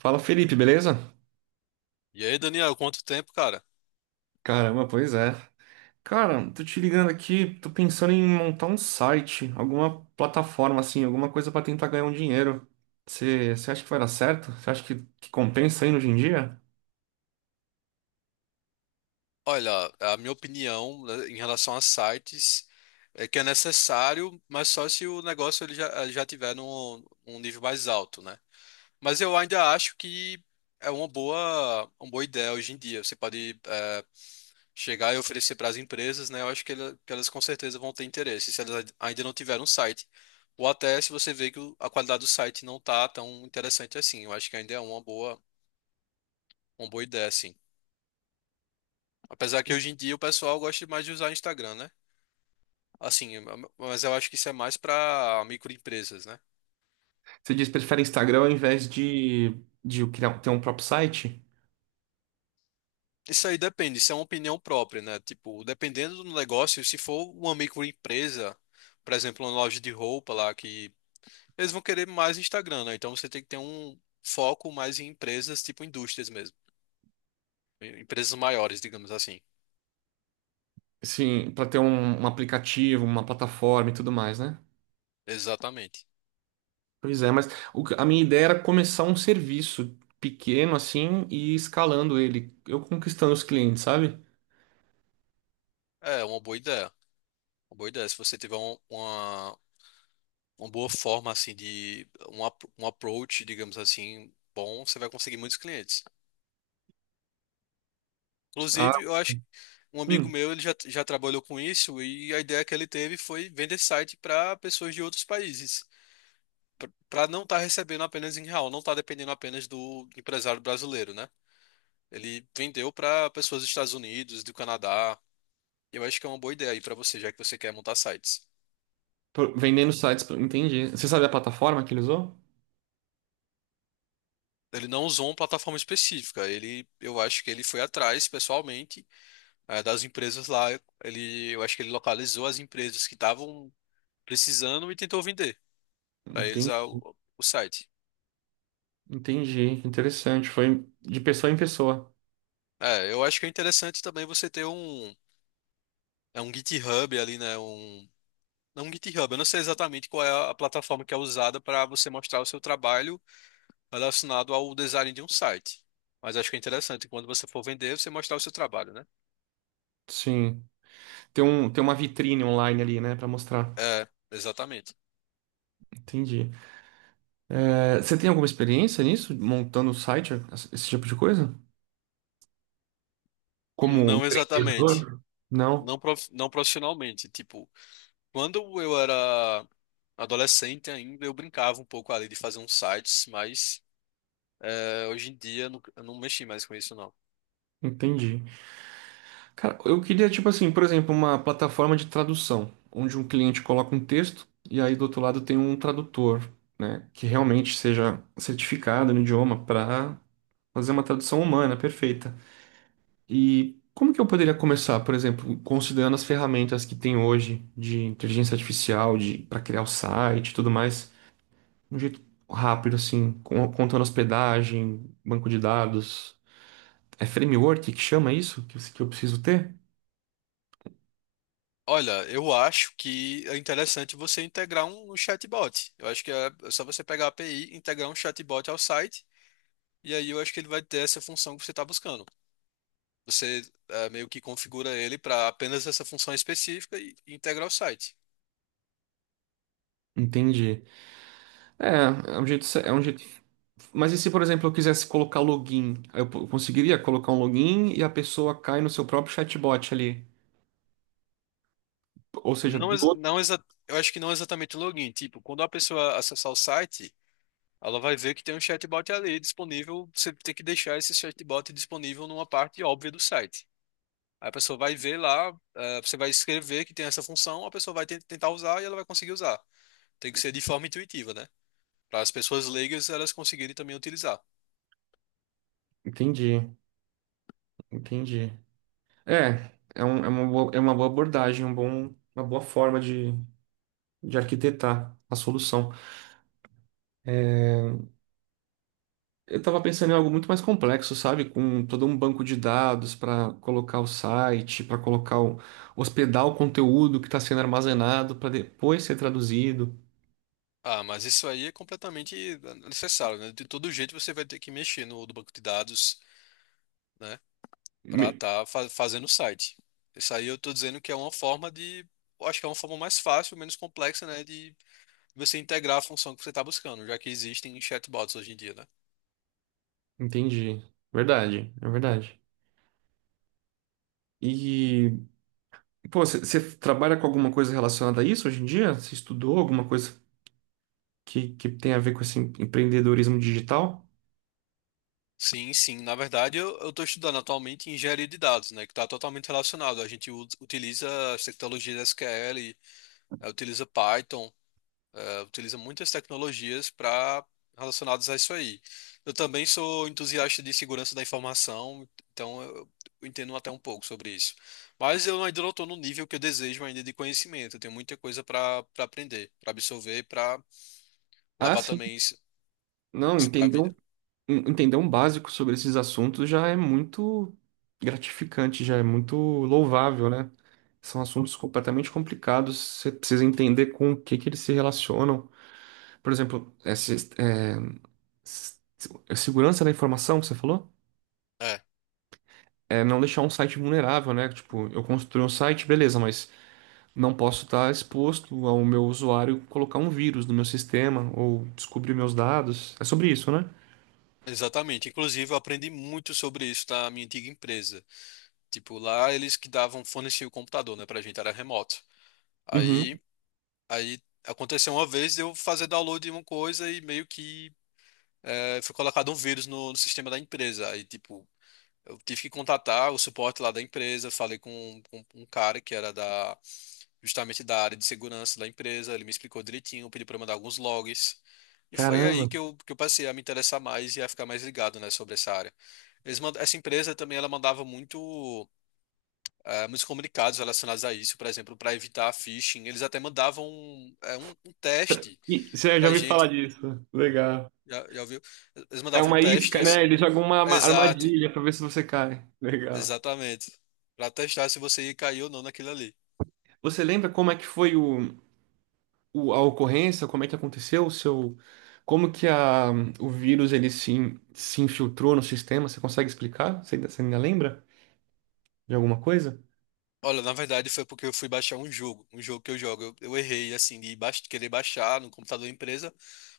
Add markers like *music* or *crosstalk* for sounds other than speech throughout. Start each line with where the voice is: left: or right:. right: Fala Felipe, beleza?
left: E aí, Daniel, quanto tempo, cara?
right: Caramba, pois é. Cara, tô te ligando aqui, tô pensando em montar um site, alguma plataforma assim, alguma coisa pra tentar ganhar um dinheiro. Você acha que vai dar certo? Você acha que compensa aí hoje em dia?
left: Olha, a minha opinião, né, em relação a sites é que é necessário, mas só se o negócio ele já tiver num nível mais alto, né? Mas eu ainda acho que é uma boa ideia hoje em dia. Você pode chegar e oferecer para as empresas, né? Eu acho que elas com certeza vão ter interesse, se elas ainda não tiveram um site. Ou até se você vê que a qualidade do site não tá tão interessante assim. Eu acho que ainda é uma boa ideia, assim. Apesar que hoje em dia o pessoal gosta mais de usar Instagram, né? Assim, mas eu acho que isso é mais para microempresas, né?
right: Você diz que prefere Instagram ao invés de criar, ter um próprio site?
left: Isso aí depende, isso é uma opinião própria, né? Tipo, dependendo do negócio, se for uma microempresa, por exemplo, uma loja de roupa lá, que eles vão querer mais Instagram, né? Então você tem que ter um foco mais em empresas, tipo indústrias mesmo. Empresas maiores, digamos assim.
right: Sim, pra ter um aplicativo, uma plataforma e tudo mais, né?
left: Exatamente.
right: Pois é, mas a minha ideia era começar um serviço pequeno assim e ir escalando ele, eu conquistando os clientes, sabe?
left: É, uma boa ideia. Uma boa ideia. Se você tiver uma boa forma assim de um approach, digamos assim, bom, você vai conseguir muitos clientes.
right: Ah,
left: Inclusive, eu acho que um amigo
right: hum.
left: meu, ele já trabalhou com isso e a ideia que ele teve foi vender site para pessoas de outros países, para não estar recebendo apenas em real, não estar dependendo apenas do empresário brasileiro, né? Ele vendeu para pessoas dos Estados Unidos, do Canadá. Eu acho que é uma boa ideia aí para você, já que você quer montar sites.
right: Vendendo sites, entendi. Você sabe a plataforma que ele usou?
left: Ele não usou uma plataforma específica, eu acho que ele foi atrás pessoalmente das empresas lá. Eu acho que ele localizou as empresas que estavam precisando e tentou vender para eles
right: Entendi,
left: o site.
right: entendi. Interessante. Foi de pessoa em pessoa.
left: É, eu acho que é interessante também você ter é um GitHub ali, né? Um, não um GitHub, eu não sei exatamente qual é a plataforma que é usada para você mostrar o seu trabalho relacionado ao design de um site. Mas acho que é interessante quando você for vender, você mostrar o seu trabalho, né?
right: Sim. Tem tem uma vitrine online ali, né, pra mostrar.
left: É, exatamente.
right: Entendi. É, você tem alguma experiência nisso, montando site, esse tipo de coisa? Como
left: Não exatamente.
right: empreendedor? Não,
left: Não, não profissionalmente. Tipo, quando eu era adolescente ainda, eu brincava um pouco ali de fazer uns sites, mas hoje em dia eu eu não mexi mais com isso, não.
right: entendi. Cara, eu queria, tipo assim, por exemplo, uma plataforma de tradução, onde um cliente coloca um texto e aí do outro lado tem um tradutor, né, que realmente seja certificado no idioma para fazer uma tradução humana, perfeita. E como que eu poderia começar, por exemplo, considerando as ferramentas que tem hoje de inteligência artificial, de para criar o site e tudo mais, de um jeito rápido, assim, contando hospedagem, banco de dados. É framework que chama isso? Que, que eu preciso ter?
left: Olha, eu acho que é interessante você integrar um chatbot. Eu acho que é só você pegar a API, e integrar um chatbot ao site, e aí eu acho que ele vai ter essa função que você está buscando. Você meio que configura ele para apenas essa função específica e integra o site.
right: Entendi. É, é um jeito, é um jeito. Mas e se, por exemplo, eu quisesse colocar login? Conseguiria colocar um login e a pessoa cai no seu próprio chatbot ali. Ou seja,
left: Não,
right: do...
left: eu acho que não é exatamente o login. Tipo, quando a pessoa acessar o site. Ela vai ver que tem um chatbot ali disponível. Você tem que deixar esse chatbot disponível numa parte óbvia do site. Aí a pessoa vai ver lá, você vai escrever que tem essa função, a pessoa vai tentar usar e ela vai conseguir usar. Tem que ser de forma intuitiva, né? Para as pessoas leigas elas conseguirem também utilizar.
right: Entendi, entendi. É uma boa, é uma boa abordagem, uma boa forma de arquitetar a solução. Eu estava pensando em algo muito mais complexo, sabe? Com todo um banco de dados para colocar o site, para colocar o, hospedar o conteúdo que está sendo armazenado para depois ser traduzido.
left: Ah, mas isso aí é completamente necessário, né? De todo jeito você vai ter que mexer no banco de dados, né? Para
right: Me-
left: estar fazendo o site. Isso aí eu tô dizendo que é uma forma de, eu acho que é uma forma mais fácil, menos complexa, né, de você integrar a função que você está buscando, já que existem chatbots hoje em dia, né?
right: entendi. Verdade, é verdade. E, pô, você trabalha com alguma coisa relacionada a isso hoje em dia? Você estudou alguma coisa que tem a ver com esse empreendedorismo digital?
left: Sim, sim. Na verdade, eu estou estudando atualmente engenharia de dados, né, que está totalmente relacionado. A gente utiliza as tecnologias SQL, utiliza Python, utiliza muitas tecnologias para relacionadas a isso aí. Eu também sou entusiasta de segurança da informação, então eu entendo até um pouco sobre isso. Mas eu ainda não estou no nível que eu desejo ainda de conhecimento. Eu tenho muita coisa para aprender, para absorver, para
right: Ah,
left: levar
right: sim.
left: também
right: Não,
left: isso para a
right: entendeu,
left: vida.
right: entender um básico sobre esses assuntos já é muito gratificante, já é muito louvável, né? São assuntos completamente complicados, você precisa entender com o que que eles se relacionam. Por exemplo, essa, é, s- segurança da informação que você falou?
left: É,
right: É não deixar um site vulnerável, né? Tipo, eu construí um site, beleza, mas não posso estar exposto ao meu usuário colocar um vírus no meu sistema ou descobrir meus dados. É sobre isso, né?
left: exatamente. Inclusive, eu aprendi muito sobre isso na minha antiga empresa. Tipo, lá eles que davam forneciam o computador, né, pra gente, era remoto.
right: Uhum.
left: Aí Aí aconteceu uma vez de eu fazer download de uma coisa e meio que foi colocado um vírus no sistema da empresa. Aí, tipo, eu tive que contatar o suporte lá da empresa, falei com um cara que era da justamente da área de segurança da empresa, ele me explicou direitinho, pediu para mandar alguns logs. E foi aí
right: Caramba.
left: que eu passei a me interessar mais e a ficar mais ligado, né, sobre essa área. Essa empresa também ela mandava muito muitos comunicados relacionados a isso, por exemplo, para evitar phishing, eles até mandavam um teste
right: Você já
left: pra
right: ouviu falar
left: gente.
right: disso? Legal.
left: Já, já ouviu? Eles
right: É
left: mandavam um
right: uma
left: teste e
right: isca, né?
left: assim.
right: Eles jogam uma
left: Exato,
right: armadilha pra ver se você cai. Legal.
left: exatamente. Pra testar se você ia cair ou não naquilo ali.
right: Você lembra como é que foi o, a ocorrência? Como é que aconteceu o seu, como que a, o vírus ele se, se infiltrou no sistema? Você consegue explicar? Você ainda lembra de alguma coisa?
left: Olha, na verdade foi porque eu fui baixar um jogo que eu jogo. Eu errei, assim, de querer baixar no computador da empresa,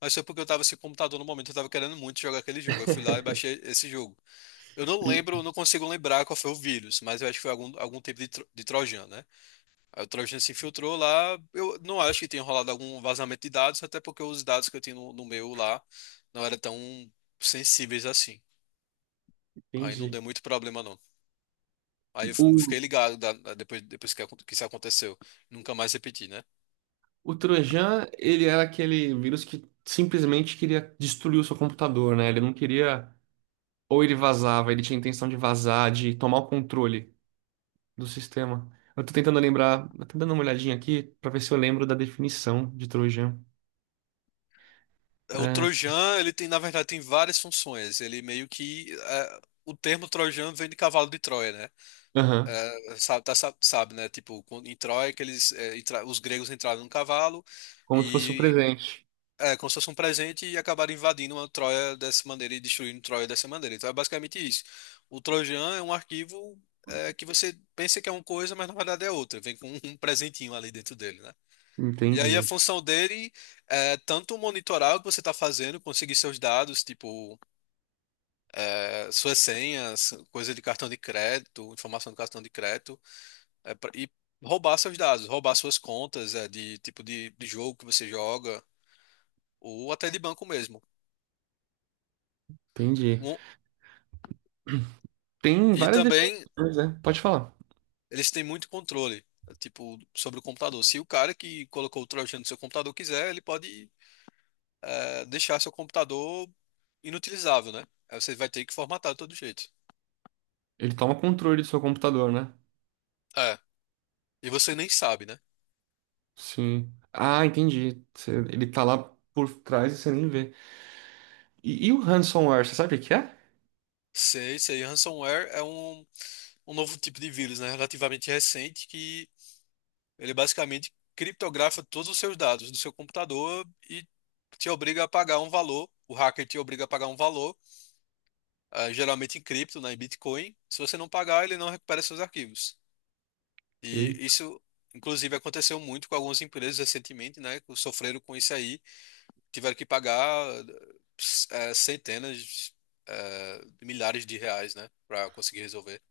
left: mas foi porque eu tava sem computador no momento, eu tava querendo muito jogar aquele jogo. Eu fui lá e baixei esse jogo. Eu não
right: Sim.
left: lembro, não consigo lembrar qual foi o vírus, mas eu acho que foi algum, algum tipo de trojan, né? Aí o Trojan se infiltrou lá. Eu não acho que tenha rolado algum vazamento de dados, até porque os dados que eu tinha no meu lá não eram tão sensíveis assim. Aí não
right: Entendi.
left: deu muito problema, não. Aí eu
right: O,
left: fiquei ligado depois que, que isso aconteceu. Nunca mais repeti, né?
right: o Trojan, ele era aquele vírus que simplesmente queria destruir o seu computador, né? Ele não queria ou ele vazava, ele tinha intenção de vazar, de tomar o controle do sistema. Eu tô tentando lembrar, eu tô dando uma olhadinha aqui pra ver se eu lembro da definição de Trojan.
left: É, o
right: É,
left: Trojan, ele tem, na verdade, tem várias funções. Ele meio que. É, o termo Trojan vem de cavalo de Troia, né?
right: aham,
left: É, sabe, né? Tipo, em Troia, que eles, os gregos entraram num cavalo.
right: como se fosse o presente.
left: É, como se fosse um presente e acabaram invadindo uma Troia dessa maneira e destruindo Troia dessa maneira. Então é basicamente isso. O Trojan é um arquivo que você pensa que é uma coisa, mas na verdade é outra. Vem com um *laughs* presentinho ali dentro dele, né? E aí a
right: Entendi,
left: função dele é tanto monitorar o que você está fazendo, conseguir seus dados, tipo suas senhas, coisa de cartão de crédito, informação do cartão de crédito, é, pra- e roubar seus dados, roubar suas contas de tipo de jogo que você joga, ou até de banco mesmo.
right: entendi.
left: Um-
right: Tem várias
left: também
right: definições, né? Pode falar.
left: eles têm muito controle, tipo, sobre o computador. Se o cara que colocou o Trojan no seu computador quiser, ele pode deixar seu computador inutilizável, né? Aí você vai ter que formatar de todo jeito.
right: Ele toma controle do seu computador, né?
left: É, e você nem sabe, né?
right: Sim. Ah, entendi. Ele tá lá por trás e você nem vê. E, o ransomware, você sabe o que é?
left: Sei, sei, ransomware é um novo tipo de vírus, né? Relativamente recente, que ele basicamente criptografa todos os seus dados do seu computador e te obriga a pagar um valor. O hacker te obriga a pagar um valor, geralmente em cripto, né, em Bitcoin. Se você não pagar, ele não recupera seus arquivos. E
right: Eita,
left: isso, inclusive, aconteceu muito com algumas empresas recentemente, né? Que sofreram com isso aí, tiveram que pagar centenas, de milhares de reais, né? Para conseguir resolver.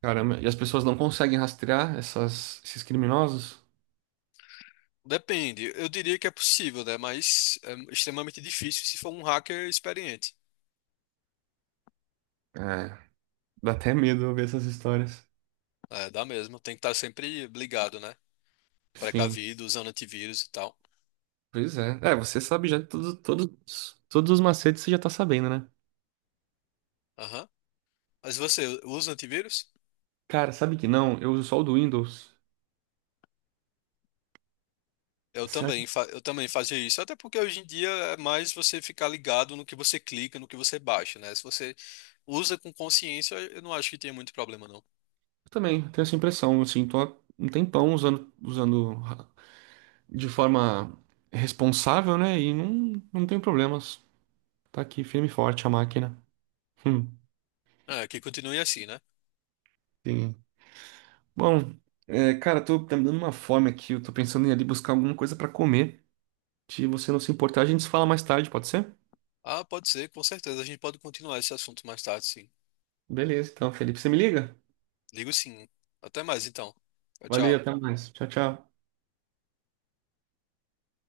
right: caramba. E as pessoas não conseguem rastrear essas, esses criminosos?
left: Depende, eu diria que é possível, né? Mas é extremamente difícil se for um hacker experiente.
right: É, dá até medo ouvir essas histórias.
left: É, dá mesmo, tem que estar sempre ligado, né?
right: Sim.
left: Precavido, usando antivírus e tal.
right: Pois é. É, você sabe já todos os macetes, você já tá sabendo, né?
left: Aham. Mas você usa antivírus?
right: Cara, sabe que não? Eu uso só o do Windows.
left: Eu
right: Certo?
left: também, eu também fazia isso, até porque hoje em dia é mais você ficar ligado no que você clica, no que você baixa, né? Se você usa com consciência, eu não acho que tenha muito problema, não.
right: Eu também tenho essa impressão, assim, tô há um tempão usando, usando de forma responsável, né? E não, não tenho problemas. Tá aqui firme e forte a máquina. Hum,
left: É, que continue assim, né?
right: sim. Bom, é, cara, tô, tá me dando uma fome aqui. Eu tô pensando em ir ali buscar alguma coisa pra comer. Se você não se importar, a gente se fala mais tarde, pode ser?
left: Ah, pode ser, com certeza. A gente pode continuar esse assunto mais tarde, sim.
right: Beleza, então, Felipe, você me liga?
left: Ligo sim. Até mais, então. Tchau,
right: Valeu,
left: tchau.
right: até mais. Tchau, tchau.